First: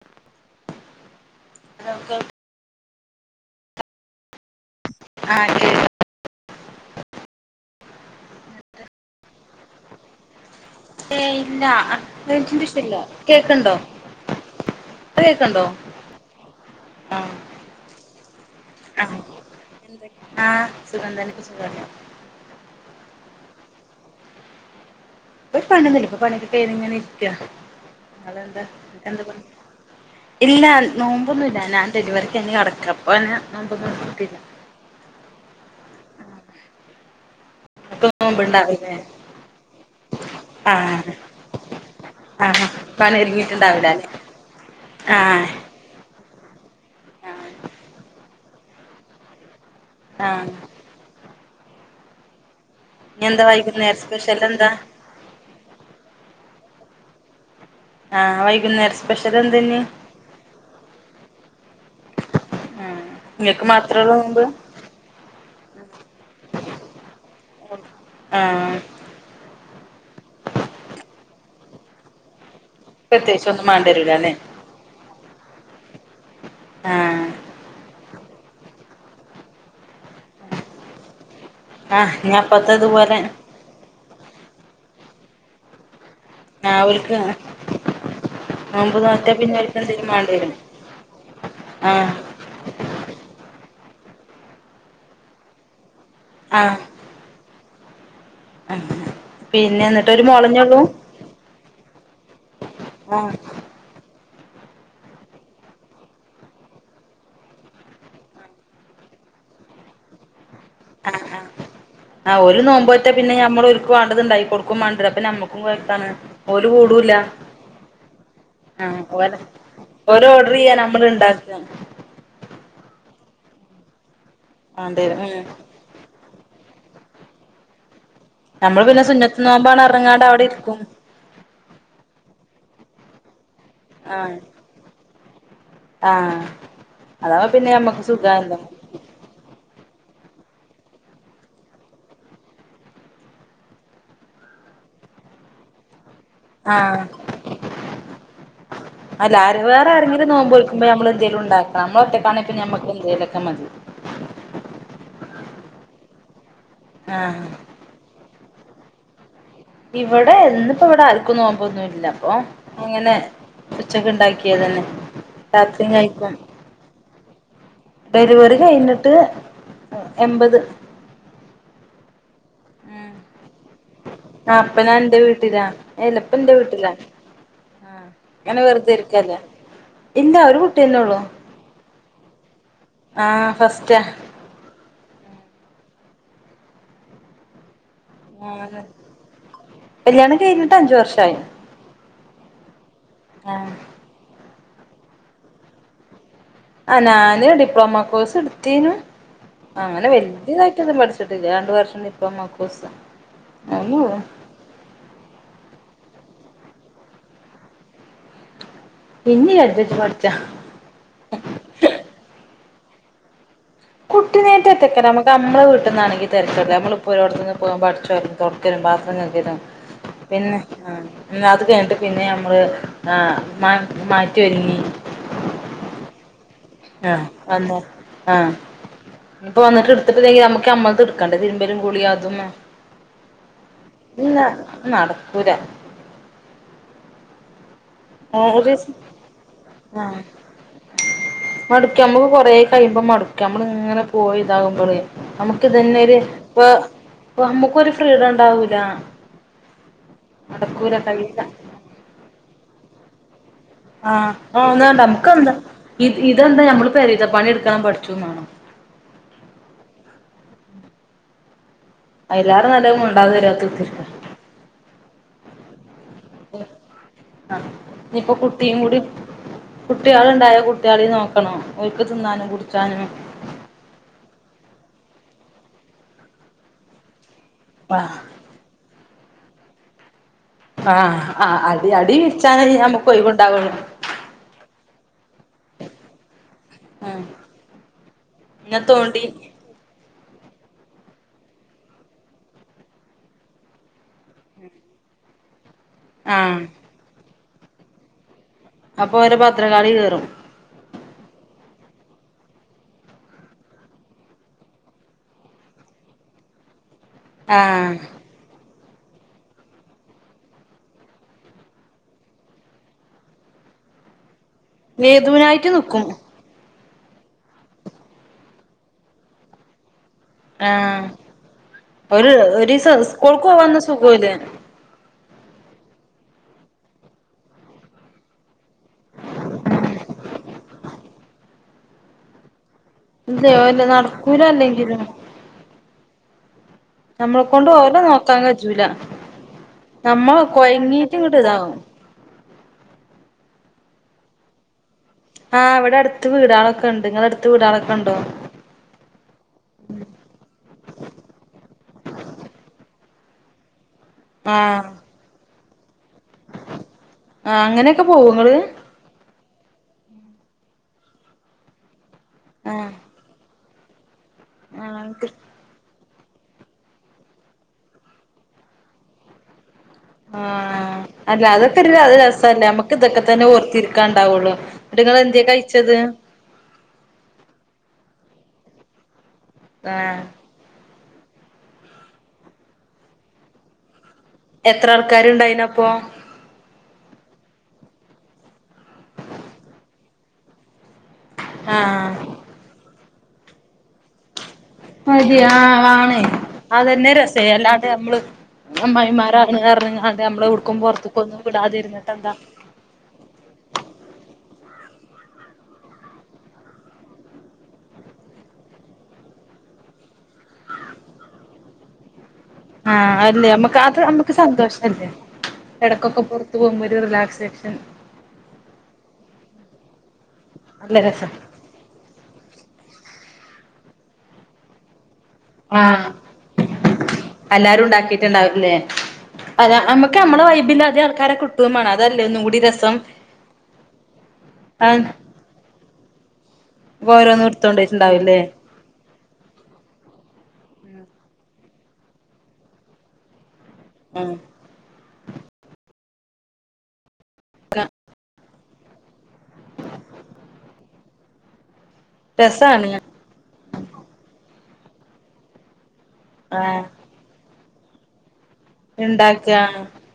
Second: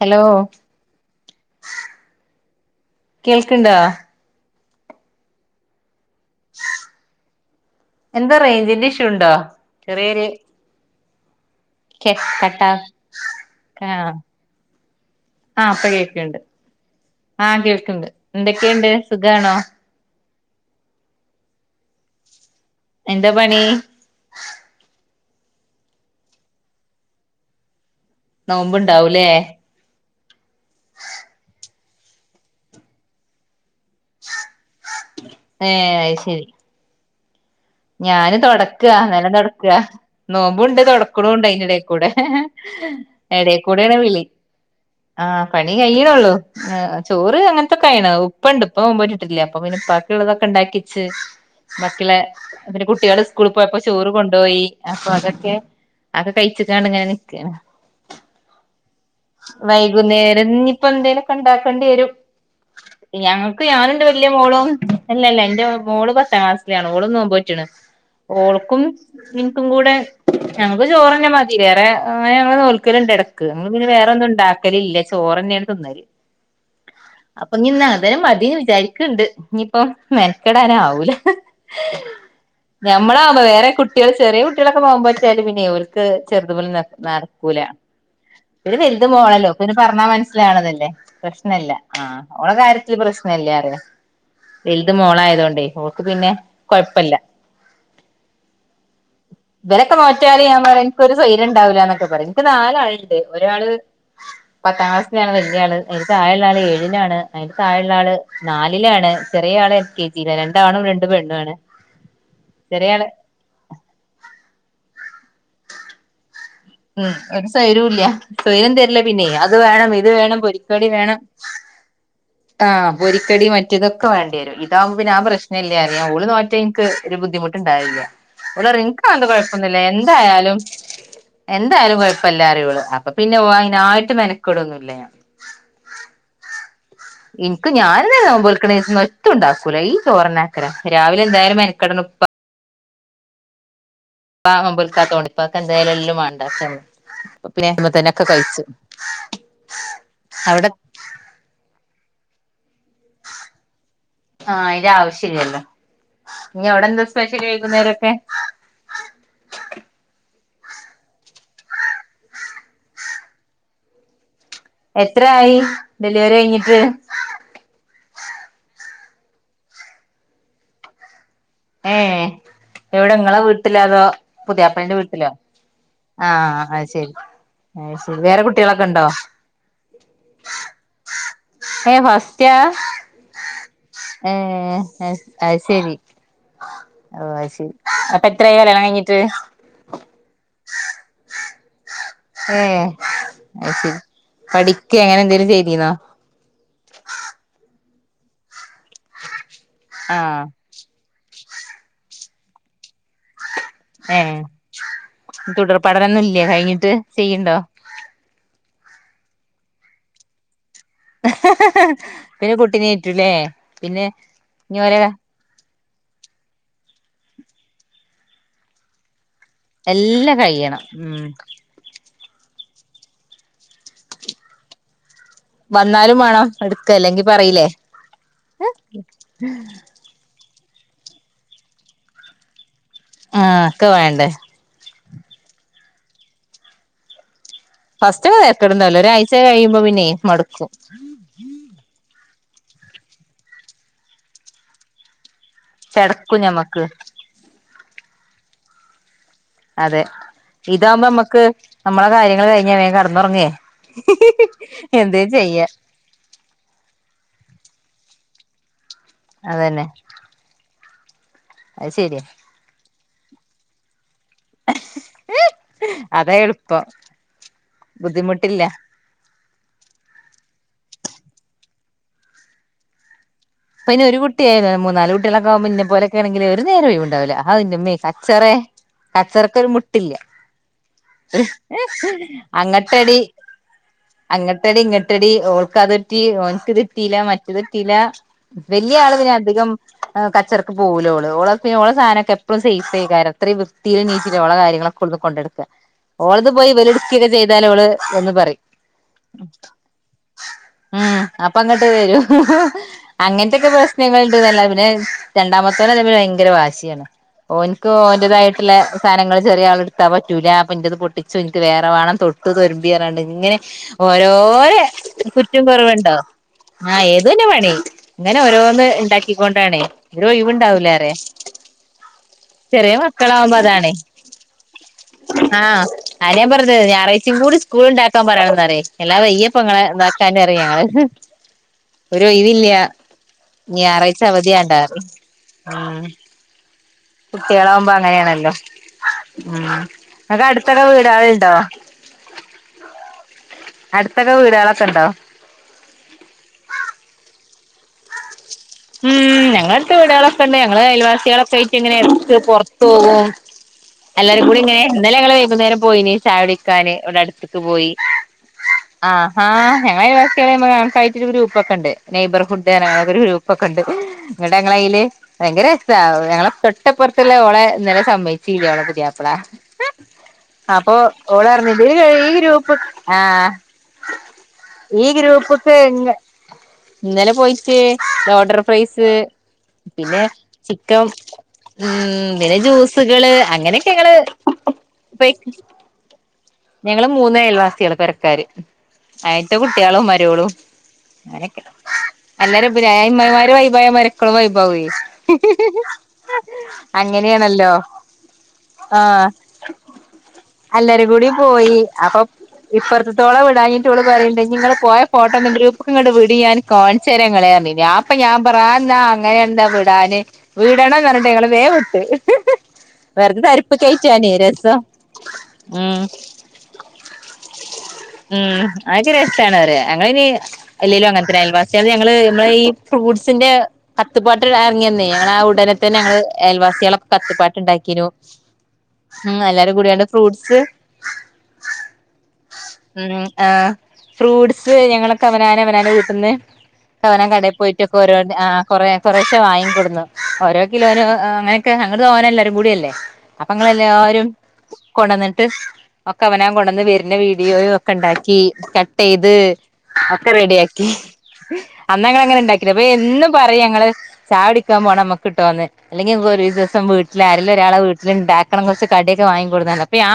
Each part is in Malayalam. ഹലോ അതൊക്കെ കേൾക്കുണ്ടാ അ ഉണ്ട് എന്താ റേഞ്ചിന്റെ ഇഷു ഇണ്ടോ ചെറിയൊരു ഏ ഇല്ല റേഞ്ചിന്റെ കേൾക്കാട്ടാ ഇഷ്യല്ല കേക്ക്ണ്ടോ ആ ഇപ്പ കേക്ക്ണ്ടോ ആ പ്പൊ കേൾക്ക്ൻണ്ട് ആ കേൾക്ക്ൻണ്ട് എന്തൊക്കെയ്ണ്ട് ആ സുഖാണോ ആ സുഖംതന്നേ സുഖല്ലേ എന്താ പണി ഇപ്പൊ പണിയൊന്നുയില്ല ഇപ്പൊ പണിയൊക്കെ കഴിഞ്ഞ് ഇങ്ങനെ ഇര്ക്കാ അതെന്താ നിനക്കെന്താ നോമ്പുണ്ടാവൂലേ പണി ഇല്ല നോമ്പൊന്നുല്ല ഞാൻ ഡെലിവറിക്കിനി കടക്കാ അപ്പോ പിന്നെ നോമ്പൊന്നും ഇട്ത്തിയില്ല ഏഹ് അത് ശരി ഇങ്ങക്ക് ഞാന് തുടക്കാ നോമ്പ്ണ്ടാവുല്ലേ നിലം തുടക്കാ ആ നോമ്പുണ്ട് തൊടക്ക്ണുണ്ട് അതിൻ്റിടെകൂടെ ആ പണി ഒരുങ്ങിട്ടുണ്ടാവൂല ഇടക്കൂടെയാണ് ല്ലേ വിളി ആ ആഹ് പണി കഴിയണേയുള്ളൂ ആ ചോറ് അങ്ങനത്തെയൊക്കെ ആയേണ് ഉപ്പയുണ്ട് ഉപ്പ നോമ്പ് നോറ്റിട്ടില്ല അപ്പൊപ്പിന്നെ ഉപ്പാക്ക് ആ ഉള്ളതൊക്കെ ഉണ്ടാക്കിവെച്ചിട്ട് ബാക്കിയ്ള്ളെ പിന്നെ കുട്ടികൾ ഇഞ്ഞെന്താ സ്കൂളിൽ പോയപ്പോ വൈകുന്നേരം ചോറ് സ്പെഷ്യൽ കൊണ്ടോയി എന്താ അപ്പൊ അതൊക്കെ അതൊ പഴിച്ചിട്ടാണ് ഇങ്ങനെ നിക്ക്ണെ ആ വൈകുന്നേരം സ്പെഷ്യൽ എന്താ ഇഞ്ഞ് വൈകുന്നേരം ഇനി ഇപ്പൊ എന്തെങ്കിലുമൊക്കെ ഉണ്ടാക്കേണ്ടി വരും ആഹ് ഞങ്ങക്ക് ഇങ്ങക്ക് ഞാനുണ്ട് മാത്രേള്ളൂ വല്ലിയ നോമ്പ് മോളും ഇല്ലല്ല എന്റെ മോൾ പത്താം ക്ലാസ്സിലാണ് ഓളും നോമ്പ് റ്റ്ണ് ആഹ് ഓൾക്കും ൻക്കും കൂടെ ഞങ്ങൾക്ക് ചോറ് തന്നെ മതി വേറെ അങ്ങനെ ഞങ്ങൾ നോൽ നോക്കലുണ്ട് ഇടയ്ക്ക് പ്രത്യേകിച്ച് ഒന്നും ഞങ്ങള് പിന്നെ വേറെ ഒന്നും മാണ്ടിരൂലല്ലേ ഉണ്ടാക്കലില്ല ചോറ് തന്നെയാണ് തിന്നല് ആഹ് അപ്പൊ ഞ്ഞ് ന്ന് എ അന്നേരം മതീന്ന് വിചാരിക്ക്ണ്ട് ഇനിയിപ്പം മെനക്കെടാൻ ആവൂല ആഹ് ഞ ഞമ്മളാ വേറെ കുട്ടികൾ ചെറിയ കുട്ടികളൊക്കെ നോമ്പ് നോറ്റാല് പിന്നെ ക്ക് ചെറുതുപോലെ ആഹ് ഓൽക്ക് നടക്കൂല ഇവടെ നോമ്പ് വെൽത് മോൾ നോറ്റാ അല്ലേ ഓക്ക് പിന്നെ ഓൽക്ക് പർണാ എന്തേലും മാണ്ടിരും മനസ്സിലാവ്ണത് അല്ലേ പ്രശ്ന ഇല്ല ആ ആഹ് ഓളെ കാര്യത്തിൽ പ്രശ്ന എല്ലാറിയാം വലുത് മോളായത് കൊണ്ടേ ഓൾക്ക് പിന്നെ ആഹ് കൊഴപ്പല്ല [unintelligible] ഇവരൊക്കെ എന്നിട്ട് ഒരു നോറ്റാല് ഞാൻ മോളന്നൊള്ളൂ പറയും എനിക്കൊരു സൗര്യം ഉണ്ടാവൂല ന്നൊക്കെ പറയും ൻക്ക് നാലാളുണ്ട് ആഹ് ഒരാള് പത്താം ക്ലാസ്സിലാണ് വലിയ ആള് അതിന്റെ താഴെയുള്ള ആള് ഏഴിലാണ് അതിൻ്റെ താഴെയുള്ള ആള് നാലിലാണ് ചെറിയ ആള് എൽ കെ ജി യില രണ്ട് ആഹ് പെണ്ണു ആഹ് ആണ് ആഹ് ഓല് ചെറിയാള് നോമ്പ്നോറ്റാ പിന്നെ ഞമ്മൾ ഓൽക്ക് വേണ്ടതുണ്ടായി കൊടുക്കും മാണ്ട്യരും അപ്പം നമക്കും കൊഴക്കാണ് ഓൽ കൂടു ഉം ഇല്ല ഒരു സ്വൈരൂല്ല സ്വൈരം ആ തരില്ല പിന്നെ ഓര് അത് വേണം ഇത് ഓര് വേണം ഓർഡർ ചെയ്യ പൊരിക്കടി നമ്മൾ വേണം ഇണ്ടാ [unintelligible] ആഹ് പൊരിക്കടി മറ്റേതൊക്കെ വേണ്ടി വരും ഇതാവുമ്പം പിന്നെ ആ മാണ്ടിരും ഉം പ്രശ്നല്ലാറിം ഞാ ഓള് നോ എനിക്ക് ഒരു ബുദ്ധിമുട്ടുണ്ടായില്ല അവള് നമ്മള് പറയും പിന്നെ എനിക്കതൊന്നും സുന്നത്ത് കൊഴപ്പൊന്നുല്ല നോമ്പാണ് പറഞ്ഞ്ങ്ങാണ്ട് അവിടെ എന്തായാലും ഇരിക്കും എന്തായാലും കൊഴപ്പല്ല പറയും ഓള് അപ്പൊ പിന്നെ അതിനായിട്ട് ആഹ് മെനക്കെടുവൊന്നുല്ല ഞാൻ ആഹ് അതാവുമ്പോ ഇൻക്ക് പിന്നെ നമ്മക്ക് ഞാൻ നോൽമ്പ് സുഖാല്ലോ നോൽക്ക്ണിസം എത്തും ഇണ്ടാക്കൂലാ ചോറുണ്ടാക്കല രാവിലെ എന്തായാലും മെനക്കടണം ഉപ്പ ഉപ്പ നോമ്പോൽക്കാത്തത്കൊണ്ട് ഉപ്പാക്ക് എന്തായാലും എല്ലും വാണം ആഹ് കഴിച്ചു അല്ല ആര് വേറെ ആരെങ്കിലും നോമ്പ് അവിടെ ഓൽക്കുമ്പോ നമ്മൾ എന്തെലും ഇണ്ടാക്കണം നമ്മൾ ഒറ്റ ആണെങ്കിൽ നമുക്ക് എന്തേലുമൊക്കെ മതി ആഹ് അയിന്റെ ആവശ്യല്ലല്ലോ ഇനി അവിടെന്താ സ്പെഷ്യൽ ആഹ് വൈകുന്നേരൊക്കെ ഇവിടെ ഇന്നിപ്പോ ഇവിടെ ആർക്കും നോമ്പൊന്നുല്ല അപ്പൊ അങ്ങനെ ഉച്ചക്ക് ഇണ്ടാ ഉണ്ടാക്കിയത് തന്നെ എത്രയായി രാത്രിയും കഴിക്കും ഡെലിവറി കഴിഞ്ഞിട്ട് ഡെലിവറി കഴിഞ്ഞ് ട്ട് എൺപത് ഏ ഉം എവിടെ നിങ്ങളെ വീട്ടില അതോ ആഹ് ഇപ്പ ഞാൻ പുതിയയാപ്പള്ളന്റെ എന്റെ വീട്ടിലോ വീട്ടിലാ അല്ല ഇപ്പ എന്റെ ആഹ അത് വീട്ടിലാ ശരി ശരി വേറെ കുട്ടികളൊക്കെ ഉണ്ടോ എന്താ ഒരു കുട്ടിയന്നേ ഉള്ളു എ ഫസ്റ്റ് ആ ഫസ്റ്റാ ഏ അതു ശരി ഓ ശരി അപ്പൊ ആ എത്രയായി കല്യാണം കഴിഞ്ഞിട്ട് കല്യാണം കഴിഞ്ഞിട്ട് അഞ്ചു വർഷമായി ഏ അ ശരി പഠിക്ക അങ്ങനെ എന്തെങ്കലും ചെയ്തിന്നോ ആ ഞാന് ഡിപ്ലോമ കോഴ്സ് എടുത്തിന് അങ്ങനെ ആഹ് വലിയ ഇത പഠ രണ്ട വർഷം ഡിപ്ലോമ കോഴ്സ് അയ്നൊള്ളു ഏ തുടർ പടനൊന്നും ഇല്ല കഴിഞ്ഞിട്ട് ചെയ്യണ്ടോ പിന്നീ രജച്ച് പഠിച്ച പിന്നെ കുട്ടീഏറ്റൂല്ലേ കുട്ടി നേട്ട എത്തക്ക നമുക്ക് നമ്മെട്ട പെട്ടാണെങ്ക തിച്ചടു നമ്മളപ്പോൾരോടത്തനിന്ന് പോകോ പഠച്ച് വും തുക്കനും പാത്ര എല്ലാം പിന്നെ കഴിയണം ഉം ആ അത് കേണ്ട് പിന്നെ നമ്മൾ മാറ്റി ഒരുങ്ങി വന്നാലും വേണോ ആ അ ആ ഇപ്പൊ വന്നിട്ട് എടുത്തിട്ടില്ലെങ്കിൽ നമ്മുക്ക് നമ്മൾത് എടുക്കണ്ടേ തിരുമ്പലും കുളീം അതും ആഹ് ഒക്കെ വേണ്ടേ പിന്ന നട ഉരാ ഫസ്റ്റൊക്കെ ആ തെരക്കെടുണ്ടാവൂല ഒരാഴ്ച കഴിയുമ്പോ പിന്നെ ആ മടുക്കും മടുക്ക കൊറ കഴിയുമ്പോ മടക്ക നമ്മള ഇങ്ങനെ പോയി ഇതാകുമ്പോേ നമുക്ക് ഇതന്നെ ഒരു ചെടക്കും ഇപ്പ ഞമ്മക്ക് നമ്മുക്കൊരു ഫ്രീഡം ഉണ്ടാവൂല അതെ നടക്കൂല ഇതാവകുമ്പോ കഴിയില്ല നമ്മക്ക് നമ്മളെ കാര്യങ്ങൾ കഴിഞ്ഞേ കടന്നുറങ്ങിയേ ആഹ് ആ ഒന്ന നമുക്ക്ന്താ ഇ ഇതെന്താ നമ്മള് പരിത പണി എടുക്കണം പഠിച്ചുന്നാണോ അതന്നെ അത് ശരിയാ അയിലഡ് നല്ലത് മുണ്ടാതെ വരുവാത്തത്തിട്ട അതാ എളുപ്പം ഇനിയിപ്പൊ ബുദ്ധിമുട്ടില്ല കുട്ടിയും കൂടി കുട്ടികള ഉണ്ടായ കുട്ടികളി നോക്കണോ ഒക്ക് തിന്നാനും കുടിച്ചാനും പിന്നെ ഒരു കുട്ടിയാല മൂന്നാലല് കുട്ടികളക്കെക്പ മുന്നെ പോലൊെ ആണെങ്കിൽ ഒരു നേരേ ഉണ്ടാവില്ല അന്നമ്മേ ആഹ് കച്ചറ കച്ചറക്കൊരു മുട്ടില്ല ആഹ് ആഹ് അടി അടി പിരിച്ചാനേ നമുക്ക് അങ്ങട്ടടി ഒഴിവുണ്ടാവുള്ളു അങ്ങട്ടടി ഇങ്ങട്ട് ഒട്ടടി ൾക്കത് തെറ്റി ഓനക്ക് തെറ്റിയില്ല ഉം മറ്റു തെറ്റില്ല പിന്നെ വലിയ തോണ്ടി ആളവിന് അധികം കച്ചറക്ക് പൊവിലോള് ഓള് ഓൾടെ സാധനൊക്കെ എപ്പോഴു സേഫ് ആയ കാര് അത്ര വൃത്തിലും നീറ്റിലള കയങ്ങളക്കെ ഉള്ള കൊണ്ട് നടക്ക ഓളത് ആഹ് പോയി വെലു എടുക്കുകൊക്കെ ചെയ്താലൽ അവഓള് എന്ന് പറയും അപ്പൊ ഓരെ ഉം ഭദ്രകാളി കേറും അപ്പ അങ്ങോട്ട് വരൂ അങ്ങനത്തെൊക്കെ പ്രശ്നങ്ങളണ്ട്ന്നല്ല പിന്നെ രണ്ടാമത്തോള തമ്മിൽ ഭയങ്കര വാശിയാണ് ഒന്ക് ആഹ് ഓന്റേതായിട്ട് വട്ടില സാധനങ്ങള് ചെറിയ ആളെടുത്താൽ പറ്റുല്ല അപ്പൊ എൻ്റേത് പൊട്ടിച്ചു എനിക്ക് വേറെ വേണം തൊട്ട് തൊരുമ്പിറണ്ട് ഇങ്ങനെ ഓരോര കുറ്റും ഏതൂനായിട്ട് നിക്കും കുറവുണ്ടോ ആഹ ഏത് തന്നെ പേണി ഇങ്ങനെ ഓരോന്ന് ഉണ്ടാക്കിക്കൊണ്ടാണ് ര ആഹ് ഒഴിവണ്ടാവലറേ ഒരു ചെറിയ ഒരീസം സ്കൂൾക്ക് മക്കളാവുമ്പോ പോവാന്ന് അതാണ് സുഖോല്ല ആ ആന ഞാ പറഞ്ഞത് ഞായറാഴ്ചയും കൂടി സ്കൂള ഉണ്ടാക്കാൻ പറയണംന്നറേ എല്ലാ വയ്യപ്പ ഇ നടക്കാന അറിയ ഒരു ഇവില്ല ഇല്ല ഓല് ഞായറാഴ്ച നടക്കൂല അവധിയാണ്ടാറ് അല്ലെങ്കിലും ഉ നമ്മളെ കൊണ്ട് ഓരോ നോക്കാൻ അങ്ങനെയാണല്ലോ കഴറ്റൂല ഉം നമ്മൾ നിങ്ങക്ക് അടുത്തൊക്കെ കൊയങ്ങീറ്റ ഇങ്ങോട്ട് വീടുകളുണ്ടോ ഇതാവും അടുത്തൊക്കെ വീടുകളൊക്കെ ഉണ്ടോ ആഹ് ഇവിടെ അടുത്ത് വീടാളൊക്കെ ഉണ്ട് ഇങ്ങള അടുത്ത് വീടാളൊക്കെ ഉണ്ടോ ഉം ഞങ്ങളടുത്ത് വീടുകളൊക്കെ ണ്ട്. ഞങ്ങള് അയൽവാസികളൊക്കെ ആയിട്ട് ഇങ്ങനെ ഇറക്ക് പുറത്തു പോവും. എല്ലാരും കൂടി ഇങ്ങനെ ആഹ് ഇന്നലങ്ങള് വൈകുന്നേരം പോയിന് ചാടിക്കാന് ഇവിടെ അടുത്തക്ക് ആഹ് പോയി. അങ്ങനെയൊക്കെ പോവോ ഇങ്ങള് ആഹ്. ആഹ് ഞങ്ങളയൽവാസികള ഒരു ഗ്രൂപ്പ്ക്കണ്ട് നെയബർഹുഡ് ആഹ് അങ്ങനത്ത ഒരു ഗ്രൂ ക്കൊണ്ട് നിങളടെ അങ്ങള അല് ആഹ് ഭയങ്കര ഞങ്ങളെ തൊട്ടപ്പുറത്തല്ല ഓളെ ഇന്നലെ സമ്മച്ചില്ല ഓളെ പുരിയാപ്പള. അപ്പൊ ആഹ് അല്ല ഓള അതൊക്കെ ഒരു ഇറഞ്ഞതില് ഈ രസല്ലേ ഗ്രൂപ്പ് നമ്മുക്ക് ആ ഇതൊക്കെ തന്നെ ഓർത്തിരിക്കാണ്ടാവുള്ളു എന്നിട്ട് ഈ നിങ്ങള് എന്ത്യേ ഗ്രൂപ്പക്ക എ കഴിച്ചത് ഇന്നലെ പോയിട്ടേ ബോഡർ ഫ്രൈസ് ആഹ് പിന്നെ ചിക്ക ഇം ഉം പിന്നെ ജ്യൂസുകള് അങ്ങനെയൊക്കെ ങ്ങള് എത്ര ആൾക്കാരുണ്ടായിനപ്പൊ ഞങ്ങള് മൂന്ന് അയൽവാസികള് പെരക്കാര് ആയിട്ട കുട്ടികളും മരൊളും ആഹ് [unintelligible] മതി ആ ആണ അതന്നെ രസ അങ്ങനെയാണല്ലോ അല്ലാതെ നമ്മള് ആഹ് അമ്മായിമാരാണ് കാരണംങ്ങാണ്ട് നമ്മളെ ഉടുക്കും പുറത്തക്കൊ ഒന്നും വിടാതിരിട്ട്ന്താ ഇപ്പറത്തോളം വിടാങ്ങിട്ടോള പറയണ്ട നിങ്ങള് പോയ ഫോട്ടോ ഗ്രൂപ്പുംട് വിട് ഞാൻ കാണ്ചേര ഇങ്ങളെന്ന് ഞൻ അപ്പ ഞാൻ പറന്നാ അങ്ങനെ എന്താ വിടാന് വീടണന്ന് പറഞ്ഞിട്ട് ങ്ങള് വേ വിട്ട് ആഹ് വെറുതെ അല്ലെ അമ്മക്ക് അത് തരിപ്പ്ക്കേറ്റാനേ അമ്മക്ക് രസം സന്തോഷം അല്ലേ. ഉം ഇടക്കൊക്കെ പുറത്തു പോകുമ്പോ ഒരു റിലാക്സേഷൻ ഉം അതൊക്കെ രാശാണ് അവര് ഞങ്ങ ഇ നല്ല അല്ലേലും രസാ അങ്ങനത്തെ അയൽവാസികൾ ഞങ്ങള്മ്മളെ ഈ ഫ്രൂട്ട്സിന്റെ കത്തുപാട്ട് ഇറങ്ങിന്നെ ഞങ്ങളാ ഉടനെ തന്നെ ആഹ് ഞങ്ങള് അയൽവാസികളൊക്കെ കത്ത്പ്പാട്ട് എല്ലാരും ഉണ്ടാക്കിനു. ഉണ്ടാക്കിട്ടുണ്ടാവില്ലേ ഉം അല്ല എല്ലാരും കൂടിയണ്ട് നമ്മുക്ക് നമ്മളെ ഫ്രൂട്ട്സ് വൈബില് അതേ ആൾക്കാരെ കിട്ടുകയും വേണം അതല്ലേ ഒന്നും കൂടി രസം ഉം ആഹ്. ഫ്രൂട്സ് ഞങ്ങളൊക്കെ അവനാന അവനാന കൂട്ടന്ന് വേറെ പോയിട്ടൊക്കെ ആ കൊറെ കുറശെ വാങ്ങിക്കൊടുന്നു. ഓരോ കിലോനങ്ങനൊക്കെ അങ്ങ തോനല്ലരും കൂടിയല്ലേ. അപ്പങ്ങളെല്ലാരും ഉം കൊണ്ടന്നിട്ട് ഒക്കെ അവനൻ കൊണ്ടുവന്ന് വരുന്ന വീ ഒക്കെ ണ്ടാക്കി കട്ട് ചെയ്ത് ഒക്കെ റെഡിയാക്കി അന്ന ഞ അങ്ങനെ ഇണ്ടാക്കി. അപ്പൊ രസാണ് എന്നും പറയും ഞങ്ങള് ചായടിക്കാ പോണം നമ്മുക്ക് കിട്ടോന്ന്. അല്ലെങ്കി ഇ ഒരു ആ ദിവസം വീട്ടില് ആരേല്ലു ഒരാള വീട്ടിൽണ്ടാക്കണം. കൊർച്ച് കടിയൊക്കെ ഉണ്ടാക്ക വാങ്ങിക്ക കൊടുന്നണ്ട് അപ്പെ ആ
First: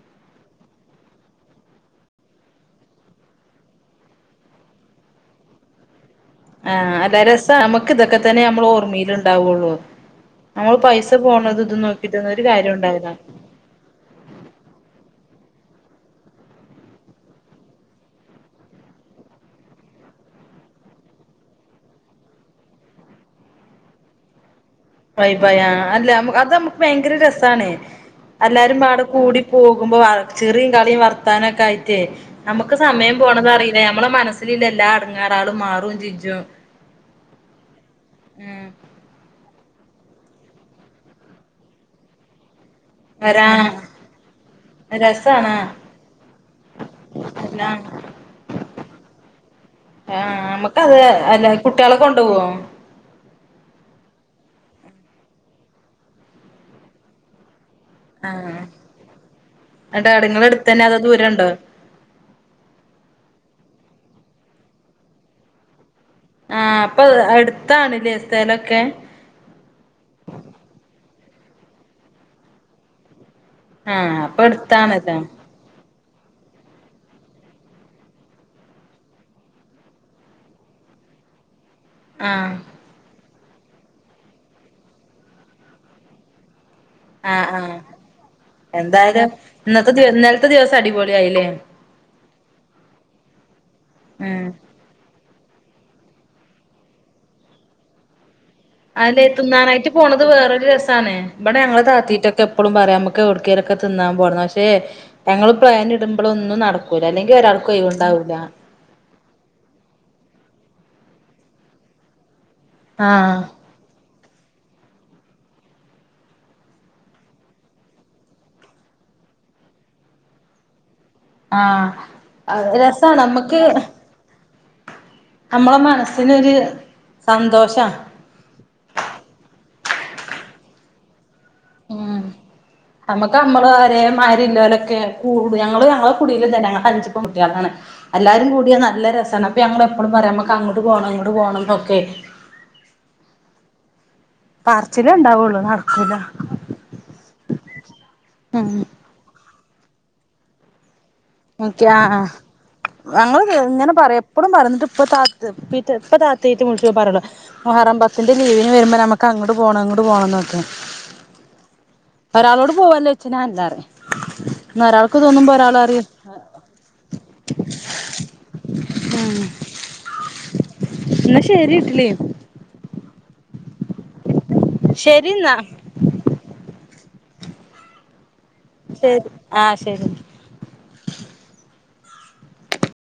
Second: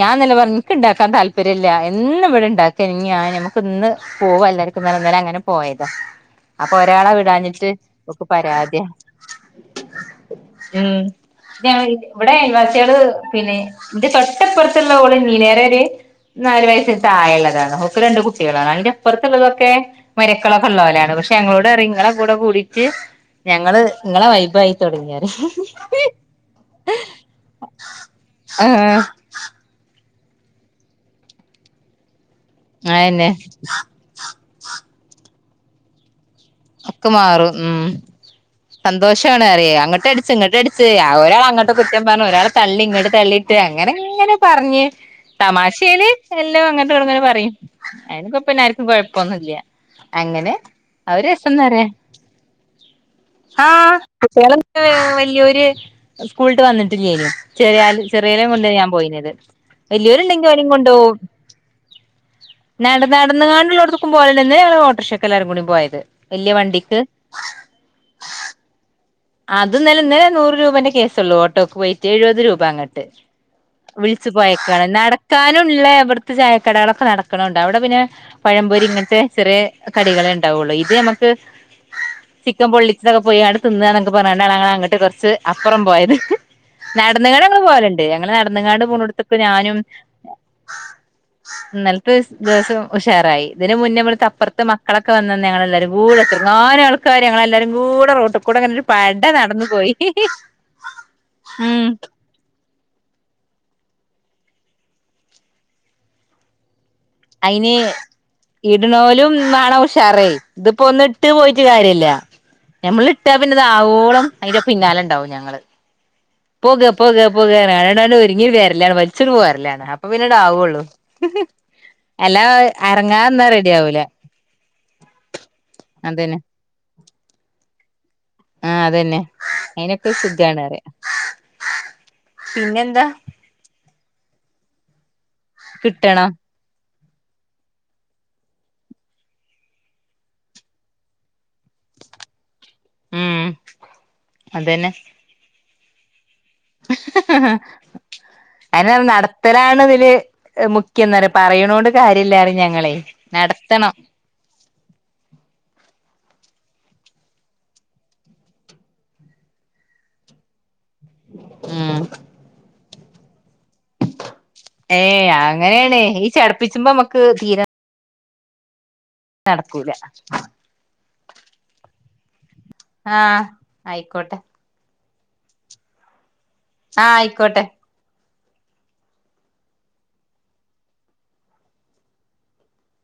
ഞാൻ നില പറഞ്ഞു നിക്കഇണ്ടാക്കാൻ താല്പര്യം ഇല്ല. എന്ന് ഇവിടെ ഇണ്ടാക്ക ഇ നമക്ക് ഇന്ന് പോവാ എല്ലാർക്കും. ന്നം അങ്ങനെ പോയത. അപ്പൊ ആ ഒരാളാ അല്ല രസ വിടാഞ്ഞിട്ട് നമുക്ക് ഇതൊക്കെ ഓക്ക് തന്നെ നമ്മൾ പരാതിയാ. ഓർമ്മയിലുണ്ടാവുള്ളൂ നമ്മൾ ഉം പൈസ പോണത് ഇത് പിന്ന നോക്കിട്ടൊന്നും ഒരു കാര്യം ഇവിടെച്ചികള് ഉണ്ടാവില്ല പിന്നെ ന്റെ തൊട്ടപ്പുറത്തുള്ള ഓള് ന നേരരെ [unintelligible] നാല് വയസിന് തായെള്ളതാണ്. ഓക്ക് രണ്ട് കുട്ടികളാണ് അതിന്റെ അപ്പുറത്തുള്ളതൊക്കെ മരക്കളൊക്കെ ഉള്ളോലെയാണ്. പഷ് ഞങ്ങളോടറയും ഇങ്ങളെ കൂടെ കൂടി്റ്റ് ഞങ്ങള് ഇങ്ങളെ വൈബ പൈ പയ അല്ല അതമ്മുക്ക് ഭയങ്കര രസാണ്. എല്ലാരും ആഹ് അടെ കൂടി പോകുമ്പോ ചെറിയും കളിയും വർത്താനൊക്കെ ആയിട്ടേ. നമുക്ക് സമയം അതെന്നെ പോണതറിയില്ല ഞമ്മള മനസ്സിലില്ല ല്ലാ അടങ്ങാറ ആളും മാറും. ചിച്ചും ഒക്കെ മാറും ഉം ഉം സന്തോഷാണ് അറിയാം. അങ്ങട്ട് അടച്ച് ഇങ്ങട്ട അടച്ച് ആ ഒരാൾ അങ്ങട്ട് കുറ്റം പറഞ്ഞ ഒരാ തള്ളി ഇങ്ങോട്ട് വരാ തള്ളിയിട്ട് അങ്ങനെ ഇങ്ങനെ പറഞ്ഞ് രസാണ് തമാശയില് എല്ലാം അങ്ങന ഉങ്ങെ പറയും. അല്ല അയി കൊപ്പംർക്കും കുഴപ്പൊന്നുംല്ല. ആ അങ്ങനെ നമുക്കത് അവര് അല്ല രസംന്ന് പറയാ കുട്ടികളെ കൊണ്ടു പോവോ? കുട്ടികള് വല്യൊരു സ്കൂളട്ട് വന്നിട്ടില്ലായിലോ. ചെറിയ ആ ചെറിയലം കൊണ്ട് ഞാ പോയിത് എന്നിട്ട് വലിയരുണ്ടെങ്കി നിങ്ങളെ ഓരേം അടുത്തന്നെ അതോ കൊണ്ടോവും. ദൂരണ്ടോ നട നടന്നുകാണ്ടുള്ളോടത്തക്കും പോലന്നെ ഞ ഓട്ടോർഷൈക്കല്ല ആർും കൂടി പോയത് വലിയ ആഹ വണ്ടിക്ക് അപ്പൊ അടുത്താണല്ലേ സ്ഥലൊക്കെ അത് നിലന്നന്ന് നൂറ് രൂപേന്റെ കേസള്ളൂ ഓട്ടോക്ക് പോയിട്ട് എഴുപത് രൂപ അങ്ങോട്ട് ആ വിളിച്ചു അപ്പൊ പോയേക്കാണ് അടുത്താണല്ലോ നടക്കാനുംഉള്ള ത്ത് ചായക്കടകളൊക്കെ നടക്കണണ്ട് അവിടെ പിന്നെ പഴമ്പൂരി ഇങ്ങനത്തെ ചെറിയ കടികളെ ഉണ്ടാവുള്ളൂ ഇത് നമുക്ക് [unintelligible] ആ ചിക്കൻ പൊള്ളിച്ചതൊക്കെ പോയി തിന്ന എന്നൊക്കെ പറഞ്ഞ ങ്ങ അങ്ങോട്ട് കുറച്ച് അപ്പുറം പോയത് നടന്നുകാണ്ട് ആഹ് ഞങൾ ആഹ് പോലുണ്ട് ഞങ്ങൾ നടന്ന കാാണ്ട് എന്തായാലും പോണടുത്തക്ക ഞാനും ഇന്നത്തെ ദിവ ഇന്നലത്തെ ദിവസം അടിപൊളിയായില്ലേ ഇന്നലത്തെ ദിവസം ഉഷാറായി ഇതിന് മുന്നേ നമ്മൾ ഉം തപ്പുറത്ത് മക്കളെെ വ ഞങ്ങളെല്ലരും കൂടെങ്ങാന ആൾക്കാര് ഞങ്ങളെല്ലാരും കൂടെ റോട്ടുകുടെ അല്ലെ തിന്നാനായിട്ട് പോണത് വേറൊരു രസാണ് ഇവിടെ ഞങ്ങള് ഉം താത്തിട്ടൊക്കെ എപ്പോഴും പറയാം നമുക്ക് കൊടുക്കയിലൊക്കെ തിന്നാൻ പോ പക്ഷെ ഞങ്ങള് പ്ലാന ഇടുമ്പോൾ ഒന്നും നട അയിന് ഇടുന്നോലും നാണ ഉഷാറേ ഇതിപ്പോ ഒന്നും ഇട്ട് പോയിട്ട് കാര്യല്ല ഞമ്മൾ ട്ടാ ആഹ് പിന്നെ ഇത ആവോളം അതിന്റെ പി പിന്നാലെ ഉണ്ടാവും ഞങ്ങള് പോക പോക പോക ട ഒരുങ്ങി വേരലാണ് വലിച്ചൊന്ന് പോറലാണ് അപ്പൊ പിന്നീടാവുള്ളൂ ഹഹ ആഹ് എല്ലാ അത് രസാണ് ഇറങ്ങാന്നാ നമ്മക്ക് റെഡി ആവൂല നമ്മളെ അതന്നെ മനസ്സിനൊരു സന്തോഷാ ആഹ അതന്നെ അയിനൊക്കെ ശുദ്ധാണ് അറിയ ഉം നമ്മക്ക് നമ്മള് വര മാരില്ലലൊക്കെ കൂ ഞങ്ങള് ഞങ്ങളെ കിട്ടണം കുട ത ഞ അഞ് കുട്ടളാണ് എല്ലാരും കൂടിയ നല്ല രസമാണ് അപ്പ ഞങ്ങ എപ്പോഴും പറയാമക്ക് അങ്ങോട്ട് പോകണം ഇങ്ങോട്ട് പോകണംൊക്കെ ആ ഉം അതന്നെ പറച്ചിലേ ഉണ്ടാവുള്ളൂ നറച്ചില ഉം അനാ നടത്തലാണ്തില് ക്കെ് ഞങ്ങള്ൾ ഇങ്ങനെ നടത്തണം പറയാ എപ്പോഴും പറഞ്ഞിട്ട് ഇപ്പ താത്ത് ഇപ്പ താ വിളിച്ച പറുള്ളൂ മഹറം ബത്തിന്റെ ലീവിന് വരുമ്പോ നമുക്ക് അങ്ങോ് പോകണം അങ്ങോ് പോണം നോക്കെ ആഹ പോവല്ലേ ചച്ചഛനഞാല്ലാറ എന്നാ ഒരാൾക്ക് തോന്നുമ്പോ ഒരാൾ അറിയും നീ ചടപ്പിച്ചുമ്പോ നമുക്ക് തീര ആഹ എന്നാ ശരി ഇട്ടില്ലേ ആഹ ആയിക്കോട്ടെ ശരിെന്നാൽ ആഹ ആയിക്കോട്ടെ ശരി ആഹ ശരി